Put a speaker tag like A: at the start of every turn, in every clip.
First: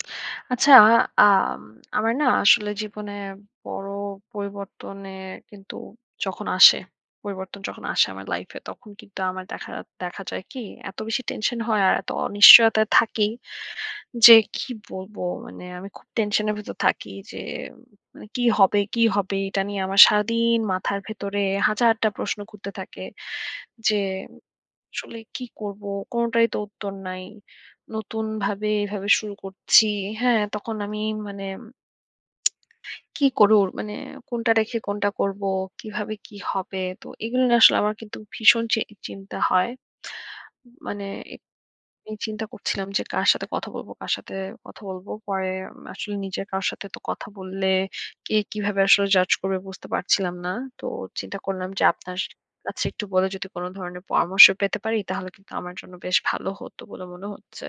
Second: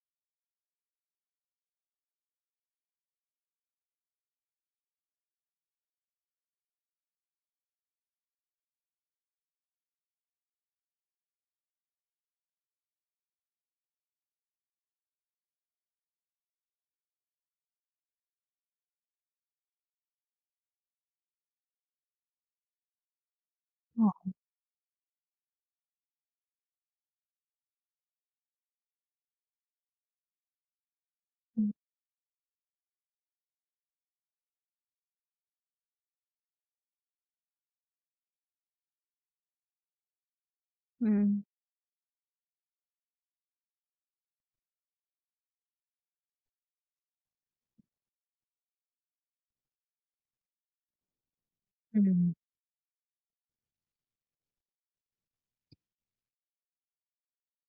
A: আচ্ছা, আম আমার না আসলে জীবনে বড় পরিবর্তনে কিন্তু যখন আসে পরিবর্তন যখন আসে আমার লাইফে, তখন কিন্তু আমার দেখা দেখা যায় কি? এত বেশি টেনশন হয়, আর এত অনিশ্চয়তায় থাকি, যে কি বলবো? মানে আমি খুব টেনশনের ভেতর থাকি যে মানে কি হবে কি হবে? এটা নিয়ে আমার সারাদিন মাথার ভেতরে হাজারটা প্রশ্ন ঘুরতে থাকে। যে
B: ও!
A: আসলে কি করবো? কোনটাই তো উত্তর নাই। নতুনভাবে এভাবে শুরু করছি। হ্যাঁ, তখন আমি মানে
B: হুম।
A: কি করুর মানে কোনটা রেখে কোনটা করবো? কিভাবে কী হবে? তো এগুলো না আসলে আমার কিন্তু ভীষণ চি চিন্তা হয়। মানে এ
B: হুম।
A: আমি চিন্তা করছিলাম যে কার সাথে কথা বলবো কার সাথে কথা বলবো? পরে আসলে নিজের কারও সাথে তো কথা বললে কে কিভাবে আসলে জাজ করবে? বুঝতে পারছিলাম না। তো চিন্তা করলাম যে আপনার সা
B: হু।
A: কাছে একটু বলে যদি কোন ধরনের পরামর্শ পেতে পারি, তাহলে কিন্তু আমার জন্য বেশ ভালো হতো বলে মনে হচ্ছে।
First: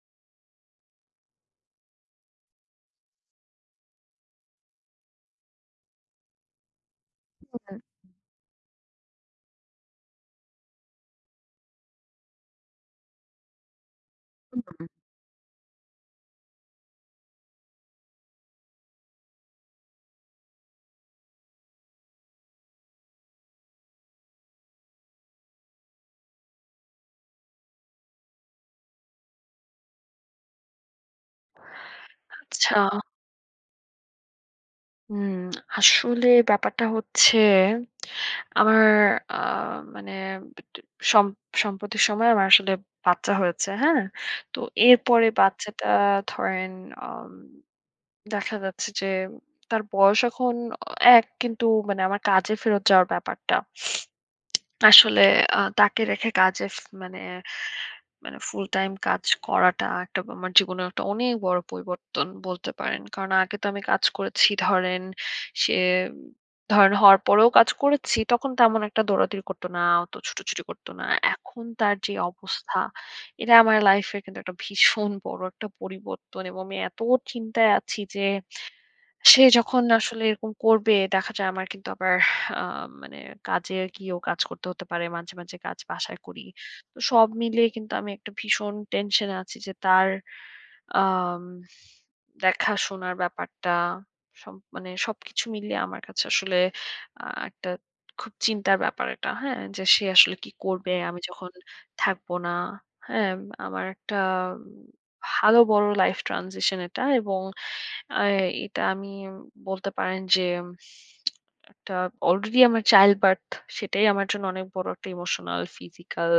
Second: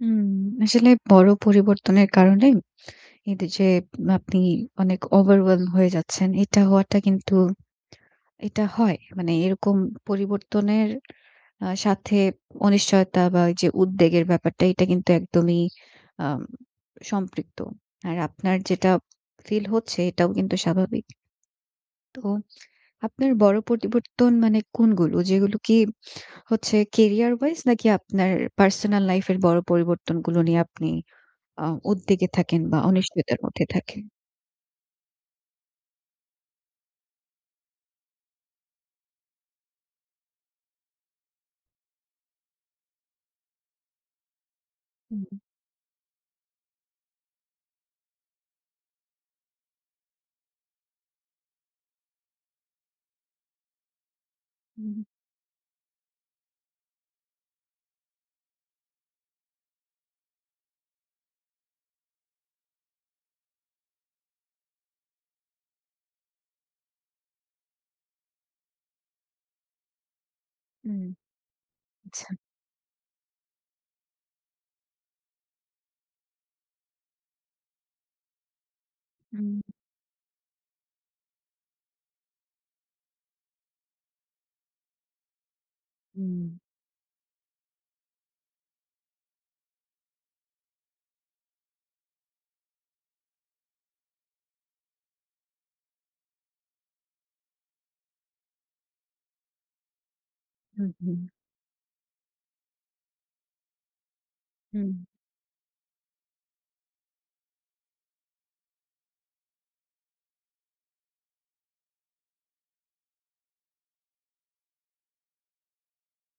B: হুম। আসলে বড় পরিবর্তনের কারণে এদ যে আপনি অনেক overwhelm হয়ে যাচ্ছেন। এটা হওয়াটা কিন্তু
A: হু, হু, হু।
B: এটা হয়। মানে এরকম পরিবর্তনের আ সাথে অনিশ্চয়তা বা, এ যে উদ্বেগের
A: হু,
B: ব্যাপারটা,
A: হু।
B: এটা কিন্তু একদমই আম সম্পৃক্ত। আর আপনার যেটা ফিল হচ্ছে, এটাও কিন্তু স্বাভাবিক। তো আপনার বড় পরিবর্তন মানে কোনগুলো? যেগুলো কি হচ্ছে career-wise নাকি আপনার পার্সোনাল লাইফের বড় পরিবর্তনগুলো নিয়ে আপনি অ উদ্বেগে থাকেন
A: আচ্ছা।
B: বা, অনিশ্চয়তার মধ্যে থাকেন?
A: হুম, আসলে ব্যাপারটা হচ্ছে আমার আ মানে বিটে সম সম্প্রতি সময়ে আমার আসলে বাচ্চা হয়েছে। হ্যাঁ? তো এরপরে
B: হুউম।
A: বাচ্চাটা ধরেন আম দেখা যাচ্ছে যে, তার বয়স এখন অ ১ কিন্তু মানে আমার কাজে ফেরত যাওয়ার ব্যাপারটা
B: হুম, হুম।
A: আসলে আ তাকে রেখে কাজে ফে মানে মানে ফুল টাইম কাজ করাটা একটা আমার জীবনের একটা অনেক বড় পরিবর্তন বলতে পারেন। কারণ আগে তো আমি কাজ করেছি ধরেন সে ধরেন হওয়ার পরেও কাজ করেছি। তখন তেমন একটা দৌড়াদৌড়ি করতো না, অত ছুটোছুটি করতো
B: হুম,
A: না। এখন তার যে
B: আচ্ছা।
A: অবস্থা, এটা আমার লাইফের কিন্তু একটা ভীষণ বড় একটা পরিবর্তন এবং আমি এত চিন্তায় আছি যে, সে
B: হুম।
A: যখন আসলে এরকম করবে, দেখা যায় আমার কিন্তু আবার আ মানে কাজে আরকি ও কাজ করতে হতে পারে। মাঝে, মাঝে কাজ বাসায় করি।
B: হুম।
A: তো সব মিলিয়ে কিন্তু আমি একটা ভীষণ টেনশনে আছি যে, তার আম দেখাশোনার ব্যাপারটা সব মানে সবকিছু মিলিয়ে আমার কাছে আসলে আ একটা খুব চিন্তার ব্যাপার এটা, হ্যাঁ? যে সে আসলে কী
B: হুম,
A: করবে? আমি
B: হুম।
A: যখন থাকব না, হ্যাঁ? আমার একটা উম
B: হুম।
A: ভালো বড় life transition এটা এবং অ্যা এটা আমি বলতে পারেন যে, একটা অলরেডি আমার childbirth, সেটাই আমার জন্য অনেক বড় একটা ইমোশনাল, ফিজিক্যাল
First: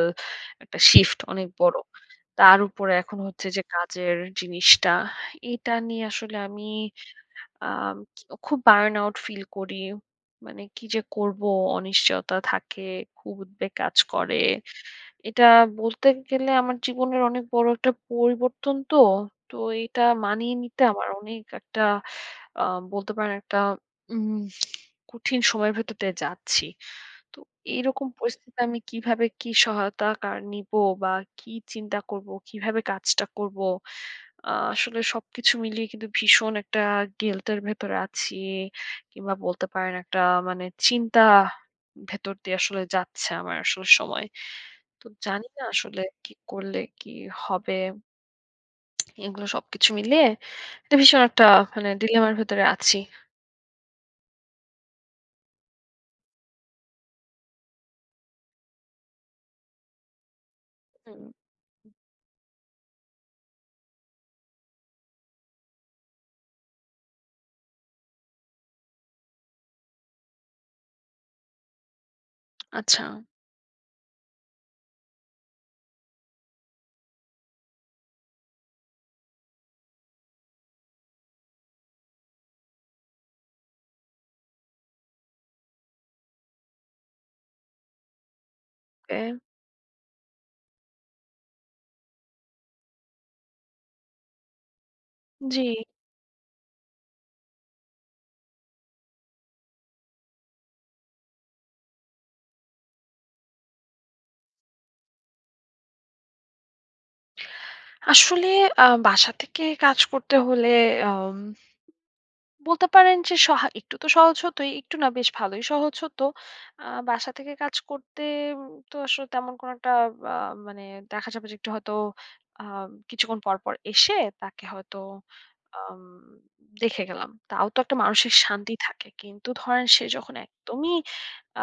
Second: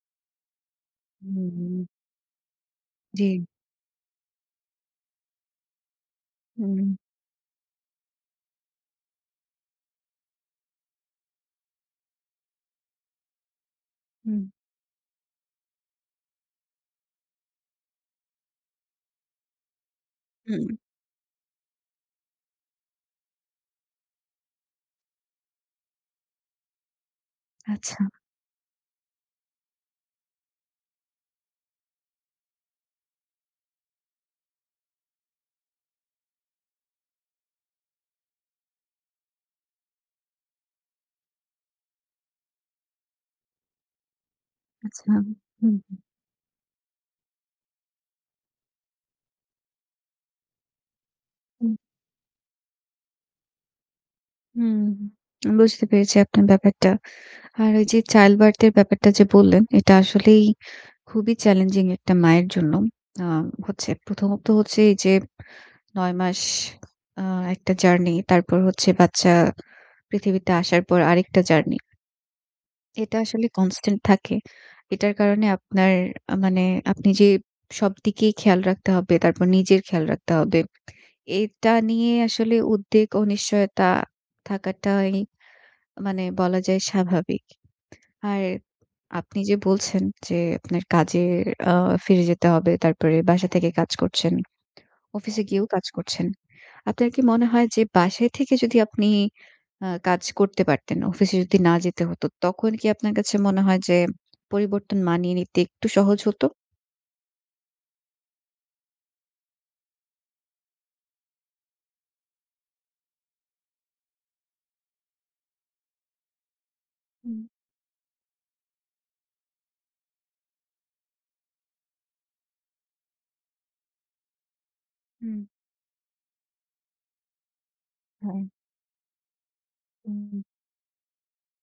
A: একটা শিফট
B: হুম,
A: অনেক
B: হুম।
A: বড়। তার ওপরে এখন
B: জ্বী।
A: হচ্ছে যে কাজের জিনিসটা। এটা নিয়ে আসলে আমি
B: হুম।
A: আম খুব burnout ফিল করি। মানে কী যে করবো? অনিশ্চয়তা থাকে, খুব উদ্বেগ কাজ করে।
B: হুম।
A: এটা বলতে গেলে আমার জীবনের অনেক বড় একটা পরিবর্তন তো। তো এটা মানিয়ে
B: হুম।
A: নিতে আমার অনেক একটা আ বলতে পারেন একটা উমহ কঠিন সময়ের ভেতর দিয়ে যাচ্ছি। তো এই
B: আচ্ছা।
A: রকম পরিস্থিতিতে আমি কীভাবে কী সহায়তা কার নিব? বা, কী চিন্তা করবো? কীভাবে কাজটা করবো? আ আসলে সবকিছু মিলিয়ে কিন্তু ভীষণ একটা গিল্টের ভেতরে আছি। কিংবা বলতে পারেন একটা মানে চিন্তা ভেতর দিয়ে আসলে যাচ্ছে আমার আসলে সময়। তো
B: আচ্ছা।
A: জানি না
B: হুম, হুম।
A: আসলে কী করলে কী হবে? এগুলো সবকিছু মিলিয়ে একটা ভীষণ একটা
B: হুম।
A: মানে dilemma র ভেতরে আছি।
B: হুম, বুঝতে পেরেছি আপনার ব্যাপারটা। আর এইযে childbirth এর ব্যাপারটা যে বললেন, এটা আসলেই
A: হুম।
B: খুবই চ্যালেঞ্জিং একটা মায়ের জন্য। আ হচ্ছে প্রথমত হচ্ছে এইযে ৯ মাস আ একটা জার্নি। তারপর হচ্ছে বাচ্চা পৃথিবীতে আসার পর আরেকটা জার্নি।
A: আচ্ছা।
B: এটা আসলে constant থাকে। এটার কারণে আপনার আ মানে আপনি যে সবদিকেই খেয়াল রাখতে হবে, তারপর নিজের খেয়াল রাখতে হবে। এটা নিয়ে আসলে উদ্বেগ ও নিশ্চয়তা থাকাটাই মানে বলা যায় স্বাভাবিক। আর
A: ওকে।
B: আপনি যে বলছেন যে, আপনার কাজে আ ফিরে যেতে হবে। তারপরে বাসা থেকে কাজ করছেন। অফিসে
A: জি।
B: গিয়েও কাজ করছেন। আপনার কি মনে হয় যে বাসায় থেকে যদি আপনি অ কাজ করতে পারতেন, অফিসে যদি না যেতে হতো, তখন কি আপনার কাছে মনে হয় যে পরিবর্তন মানিয়ে নিতে একটু সহজ হতো?
A: আসলে আ বাসা থেকে কাজ করতে হলে অম বলতে পারেন যে সহা একটু তো সহজ হতই। একটু না, বেশ ভালোই সহজ হতো। আ বাসা
B: হুম।
A: থেকে কাজ করতে উম তো আসলে তেমন কোন একটা বা মানে দেখা যাবে যে, একটু হয়তো আম কিছুক্ষণ পর, পর এসে তাকে হয়তো
B: হুম।
A: আম দেখে গেলাম। তাও তো একটা মানসিক
B: হ্যাঁ।
A: শান্তি থাকে। কিন্তু ধরেন সে
B: হুম,
A: যখন
B: উ
A: একদমই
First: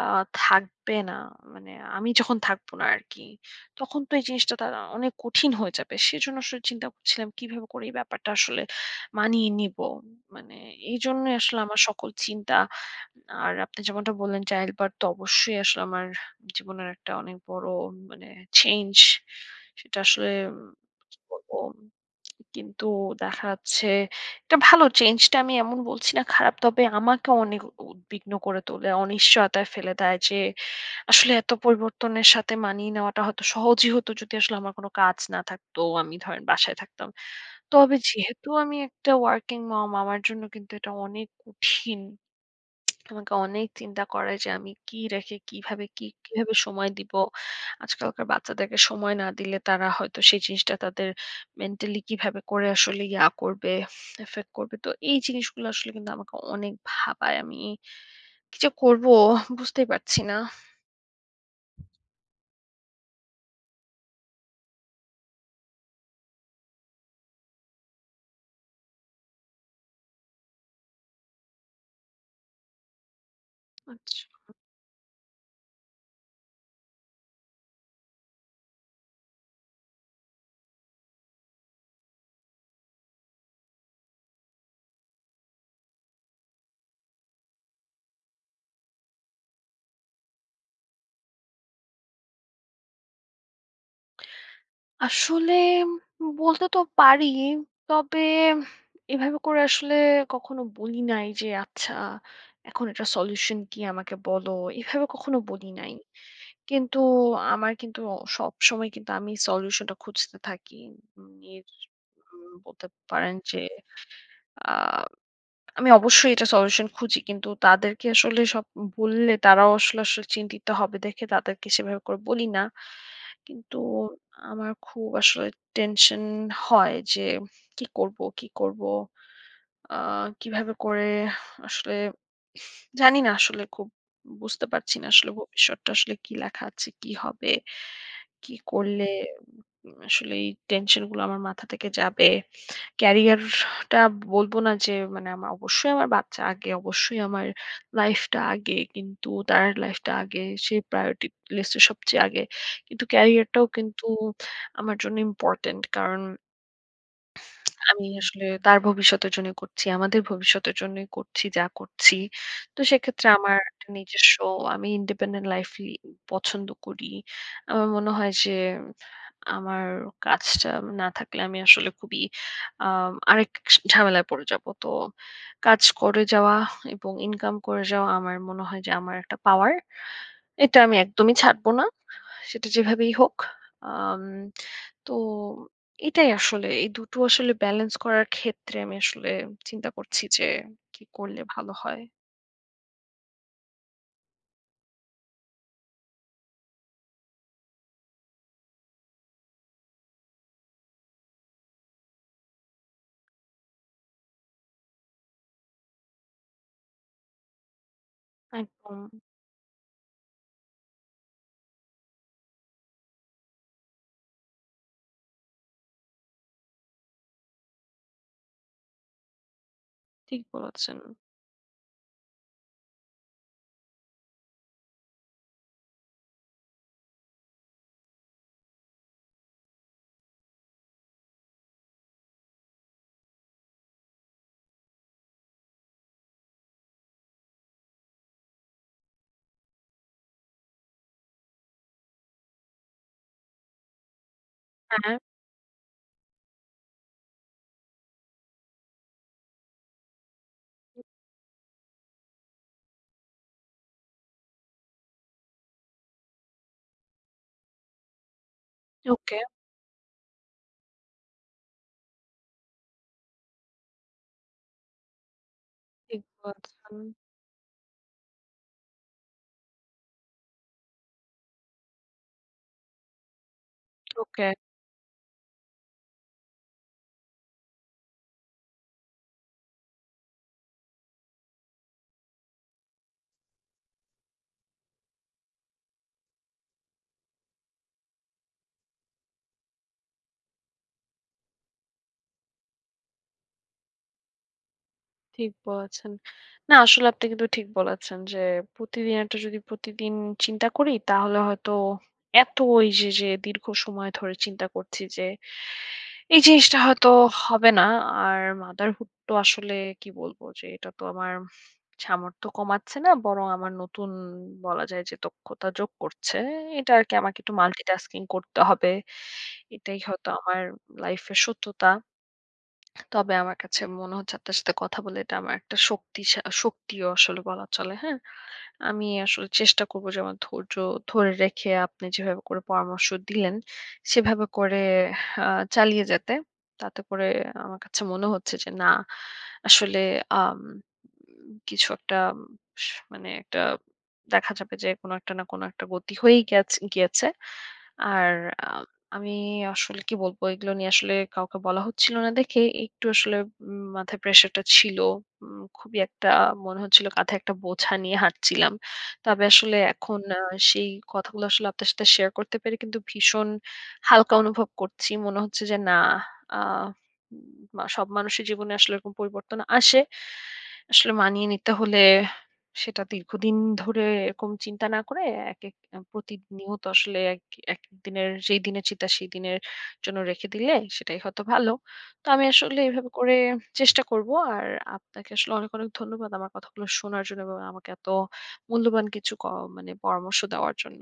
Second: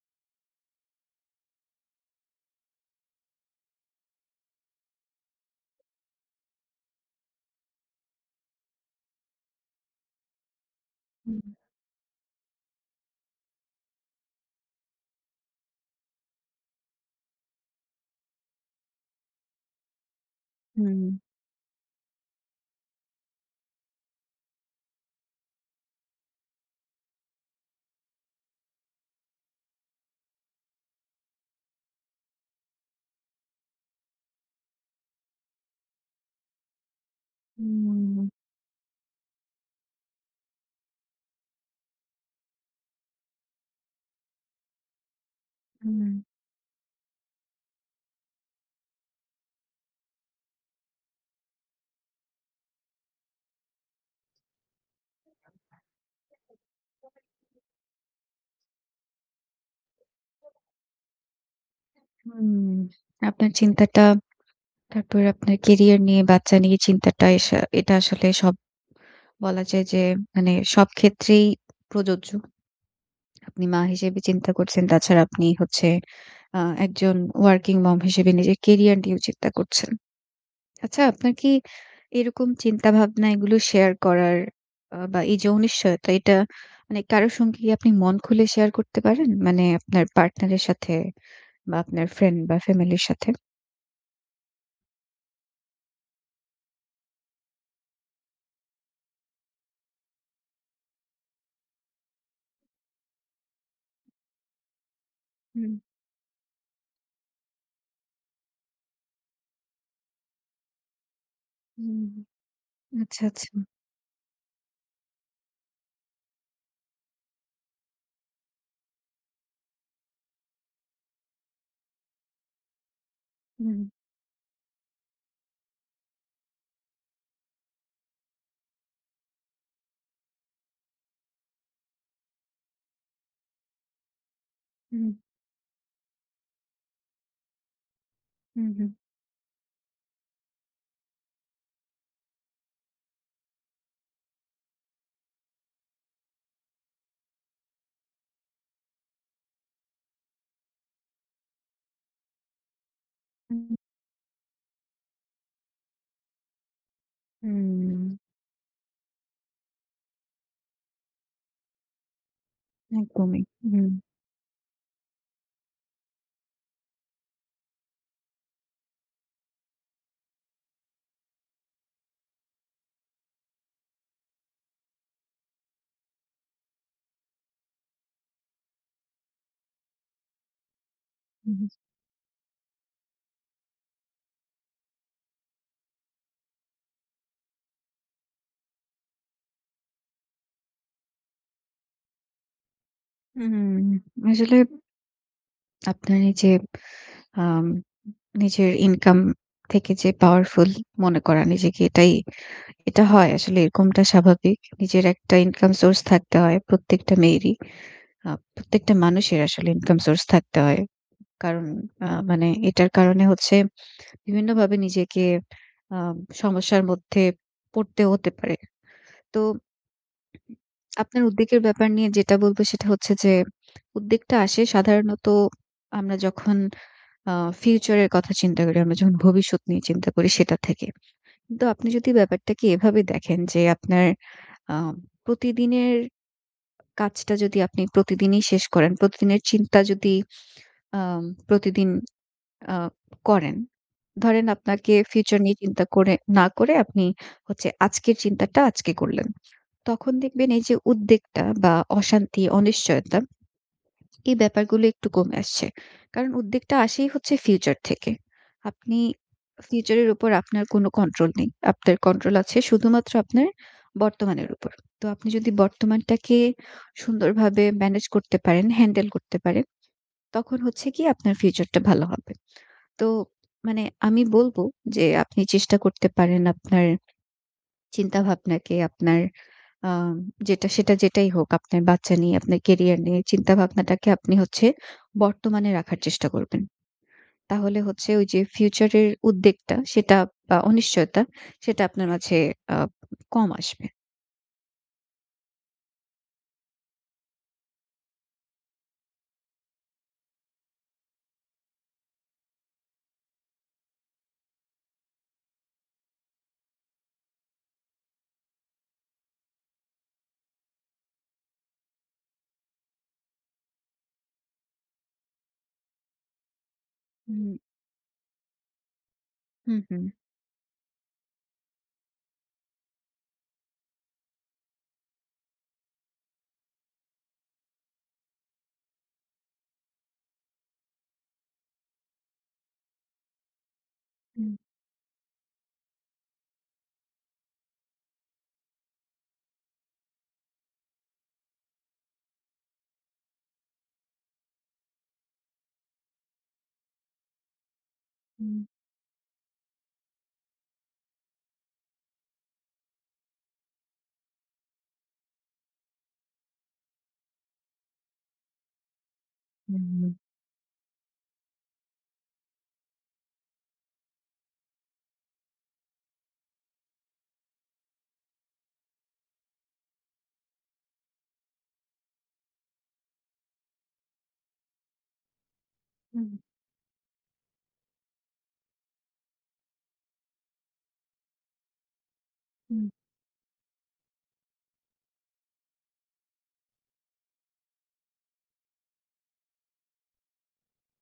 A: আ থাকবে না মানে আমি যখন থাকবো না আরকি। তখন তো এই জিনিসটা তার অনেক কঠিন হয়ে যাবে। সেজন্য আসলে চিন্তা করছিলাম কিভাবে করে এই ব্যাপারটা আসলে মানিয়ে নিবো। মানে এইজন্যই
B: হুম।
A: আসলে আমার সকল চিন্তা। আর আপনি যেমনটা বললেন, child birth তো অবশ্যই আসলে আমার জীবনের একটা অনেক বড় মানে চেঞ্জ। সেটা আসলে কি
B: হুম।
A: বলবো? কিন্তু দেখা যাচ্ছে, এটা ভালো। চেঞ্জটা আমি এমন বলছি না খারাপ। তবে আমাকে অনেক উদ্বিগ্ন করে তোলে। অনিশ্চয়তায় ফেলে দেয় যে আসলে এত পরিবর্তনের সাথে মানিয়ে নেওয়াটা হয়তো সহজই হতো যদি আসলে আমার কোন কাজ না থাকতো। আমি ধরেন বাসায় থাকতাম। তবে
B: হুম।
A: যেহেতু আমি একটা working mom, আমার জন্য কিন্তু এটা অনেক কঠিন। আমাকে অনেক চিন্তা করে যে, আমি কি রেখে, কিভাবে কি
B: হুম।
A: কিভাবে সময় দিব? আজকালকার বাচ্চাদেরকে সময় না দিলে তারা হয়তো সেই জিনিসটা তাদের মেন্টালি কিভাবে করে আসলে ইয়া করবে, এফ এফেক্ট করবে? তো এই জিনিসগুলো আসলে কিন্তু আমাকে অনেক
B: [unintelligible]
A: ভাবায়।
B: সেটাই।
A: আমি
B: [unintelligible]
A: কি যে করবো? বুঝতেই পারছি না।
B: [unintelligible] হুম। আপনার চিন্তাটা, তারপরে আপনার কেরিয়ার নিয়ে, বাচ্চা নিয়ে চিন্তাটা এসা এটা আসলে সব বলা যায় যে মানে সবক্ষেত্রেই প্রযোজ্য। আপনি মা হিসেবে
A: আচ্ছা।
B: চিন্তা করছেন। তাছাড়া আপনি হচ্ছে আ একজন working mom হিসেবে নিজের কেরিয়ার নিয়েও চিন্তা করছেন। আচ্ছা আপনার কি এরকম চিন্তা ভাবনা এগুলো শেয়ার করার আ বা, এইযে অনিশ্চয়তা, এটা মানে কারো সঙ্গে কি আপনি মন খুলে শেয়ার করতে পারেন? মানে আপনার পার্টনারের সাথে বা, আপনার ফ্রেন্ড বা, ফ্যামিলির সাথে?
A: আসলে হুম বলতে তো পারিই। তবে, এভাবে করে আসলে কখনো বলি নাই যে, "আচ্ছা, এখন এটার সলিউশান কি আমাকে বলো?" এভাবে কখনো বলি
B: হুম।
A: নাই। কিন্তু আমার কিন্তু অ সবসময় কিন্তু আমি সলিউশানটা খুঁজতে থাকি। উম ইর
B: হুম, হু,
A: উম বলতে
B: হু। আচ্ছা,
A: পারেন
B: আচ্ছা।
A: যে আম আমি অবশ্যই এটা সলিউশান খুঁজি। কিন্তু তাদেরকে আসলে সব উ বললে, তারাও আসলে আসলে চিন্তিত হবে দেখে তাদেরকে সেভাবে করে বলি না।
B: হুম,
A: কিন্তু
B: হুম।
A: আমার খুব আসলে টেনশন হয় যে কি করবো, কি করবো? আ কীভাবে করে আসলে জানি না আসলে খুব বুঝতে পারছি না,
B: হুম।
A: আসলে ভবিষ্যৎটা আসলে কি লেখা আছে? কি হবে? কি
B: হুম, হুম।
A: করলে উ আসলে এই টেনশনগুলো আমার মাথা থেকে যাবে। ক্যারিয়ারটা বলবো না যে মানে আমার অবশ্যই আমার বাচ্চা আগে। অবশ্যই আমার লাইফটা আগে। কিন্তু তার লাইফটা আগে। সে প্রায়োরিটির লিস্টের সবচেয়ে আগে। কিন্তু
B: হুম,
A: ক্যারিয়ারটাও
B: হু।
A: কিন্তু আমার জন্য ইম্পরটেন্ট। কারণ আমি
B: হুম।
A: আসলে তার ভবিষ্যতের জন্যই করছি। আমাদের ভবিষ্যতের জন্যই করছি, যা করছি। তো সেক্ষেত্রে
B: একদমই।
A: আমার
B: হু, হু, হু।
A: নিজস্ব আমি independent লাইফই পছন্দ করি। আমার মনে হয় সে আমার কাজটা না থাকলে আমি আসলে খুবই আম আরেক সা ঝামেলায় পড়ে যাব। তো কাজ করে যাওয়া এবং ইনকাম করে যাওয়া আমার মনে হয় যে আমার একটা পাওয়ার। এটা আমি একদমই
B: উ হুম।
A: ছাড়ব না। সেটা যেভাবেই হোক। আম তো এটাই আসলে। এই ২ টো আসলে ব্যালেন্স করার ক্ষেত্রে আমি আসলে চিন্তা করছি যে, কি করলে ভালো হয়?
B: হু, হুম। আসলে আপনার এইযে আম নিজের ইনকাম থেকে যে পাওয়ারফুল মনে করা নিজেকে, এটাই এটা হয় আসলে। এরকমটা স্বাভাবিক। নিজের একটা ইনকাম সোর্স থাকতে হয় প্রত্যেকটা মেয়েরই। আ প্রত্যেকটা
A: একদম।
B: মানুষের আসলে ইনকাম সোর্স থাকতে হয়। কারণ আ মানে এটার কারণে হচ্ছে বিভিন্নভাবে নিজেকে আম সমস্যার মধ্যে পড়তে হতে পারে। তো
A: ঠিক বলেছেন।
B: আপনার উদ্বেগের ব্যাপার নিয়ে যেটা বলবো, সেটা হচ্ছে যে উদ্বেগটা আসে সাধারণত আমরা যখন আ ফিউচারের কথা চিন্তা করি, আমরা যখন ভবিষ্যত নিয়ে চিন্তা করি, সেটা থেকে। কিন্তু আপনি যদি ব্যাপারটাকে এভাবে দেখেন যে আপনার আ প্রতিদিনের কাজটা যদি আপনি প্রতিদিনই শেষ করেন, প্রতিদিনের চিন্তা যদি আ প্রতিদিন আ করেন, ধরেন আপনাকে
A: হ্যাঁ।
B: ফিউচার নিয়ে চিন্তা করে না করে আপনি হচ্ছে আজকের চিন্তাটা আজকে করলেন। তখন দেখবেন এইযে উদ্বেগটা বা, অশান্তি, অনিশ্চয়তা এই ব্যাপারগুলো একটু কমে আসছে। কারণ উদ্বেগটা আসেই হচ্ছে ফিউচার থেকে। আপনি
A: ওকে।
B: ফিউচারের উপর আপনার কোন কন্ট্রোল নেই। আপনার কন্ট্রোল আছে শুধুমাত্র আপনার বর্তমানের উপর। তো আপনি যদি
A: ঠিক
B: বর্তমানটাকে
A: বলছেন।
B: সুন্দরভাবে ম্যানেজ করতে পারেন, হ্যান্ডেল করতে পারেন, তখন হচ্ছে কি? আপনার ফিউচারটা ভালো হবে। তো মানে আমি
A: ওকে।
B: বলবো যে আপনি চেষ্টা করতে পারেন আপনার চিন্তা ভাবনাকে আপনার আম যেটা সেটা যেটাই হোক, আপনার বাচ্চা নিয়ে, আপনার ক্যারিয়ার নিয়ে চিন্তা ভাবনাটাকে আপনি হচ্ছে বর্তমানে রাখার চেষ্টা করবেন। তাহলে হচ্ছে ওইযে ফিউচারের উদ্বেগটা, সেটা আ অনিশ্চয়তা, সেটা আপনার মাঝে আ কম আসবে।
A: ঠিক বলেছেন। না আসলে আপনি কিন্তু ঠিক বলেছেন, যে প্রতিদিন একটা যদি প্রতিদিন চিন্তা করি, তাহলে হয়তো এত এইযে যে দীর্ঘ সময় ধরে চিন্তা করছি যে, এই জিনিসটা হয়তো হবে না। আর motherhood তো আসলে কি বলবো? যে এটা তো আমার সামর্থ্য কমাচ্ছে না বরং আমার নতুন বলা যায় যে দক্ষতা যোগ করছে। এটা আরকি আমাকে
B: হুম।
A: একটু multitasking করতে হবে।
B: হুম,
A: এটাই
B: হুম।
A: হয়তো আমার লাইফের সত্যতা। তবে আমার কাছে মনে হচ্ছে আপনার সাথে কথা বলে এটা আমার একটা শক্তিশা শক্তিও আসলে বলা চলে। হ্যাঁ? আমি আসলে চেষ্টা করবো যে আমার ধৈর্য ধরে রেখে, আপনি যেভাবে করে পরামর্শ দিলেন, সেভাবে
B: হুম।
A: করে হা চালিয়ে যেতে। তাতে করে আমার কাছে মনে হচ্ছে যে, না আসলে আম উম কিছু একটা স মানে একটা দেখা যাবে যে, কোন একটা না কোন একটা গতি হয়েই গেছে গিয়েছে। আর
B: হুম।
A: আম আমি আসলে কি বলবো? এগুলো নিয়ে আসলে কাউকে বলা হচ্ছিল না দেখে একটু আসলে উম মাথায় প্রেশারটা ছিল। উম খুবই একটা মনে হচ্ছিল কাধে একটা বোঝা নিয়ে হাঁটছিলাম। তবে আসলে
B: হুম, হুম।
A: এখন আ সেই কথাগুলো আসলে আপনার সাথে শেয়ার করতে পেরে কিন্তু ভীষণ হালকা অনুভব করছি। মনে হচ্ছে যে, না আ উ সব মানুষের জীবনে আসলে এরকম পরিবর্তন আসে। আসলে মানিয়ে নিতে হলে সেটা দীর্ঘদিন ধরে এরকম চিন্তা না করে একেক উ
B: হুম।
A: প্রতিনিয়ত আসলে এক একেকদিনের যেই দিনের চিন্তা, সেই দিনের জন্য রেখে দিলে, সেটাই হয়তো ভালো। তো আমি আসলে
B: হুম।
A: এভাবে করে চেষ্টা করবো। আর আপনাকে আসলে অনেক, অনেক ধন্যবাদ আমার কথাগুলো শোনার জন্য এবং আমাকে এত মূল্যবান কিছু ক মানে পরামর্শ দেওয়ার জন্য।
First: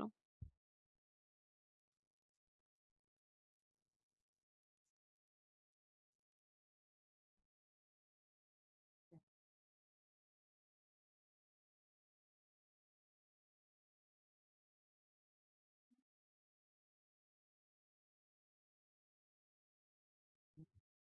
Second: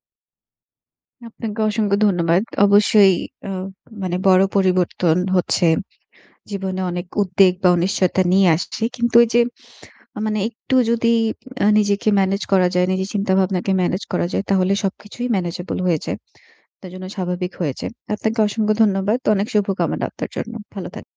B: আপনাকে অসংখ্য ধন্যবাদ। অবশ্যই অ মানে বড় পরিবর্তন হচ্ছে। জীবনে অনেক উদ্বেগ বা, অনিশ্চয়তা নিয়ে আসছে। কিন্তু এইযে মানে একটু যদি আ নিজেকে ম্যানেজ করা যায়, নিজের চিন্তা ভাবনাকে ম্যানেজ করা যায়, তাহলে সবকিছুই ম্যানেজেবল হয়ে যায়। তার জন্য স্বাভাবিক হয়ে যায়। আপনাকে অসংখ্য ধন্যবাদ। অনেক শুভকামনা আপনার জন্য। ভালো থাকুন।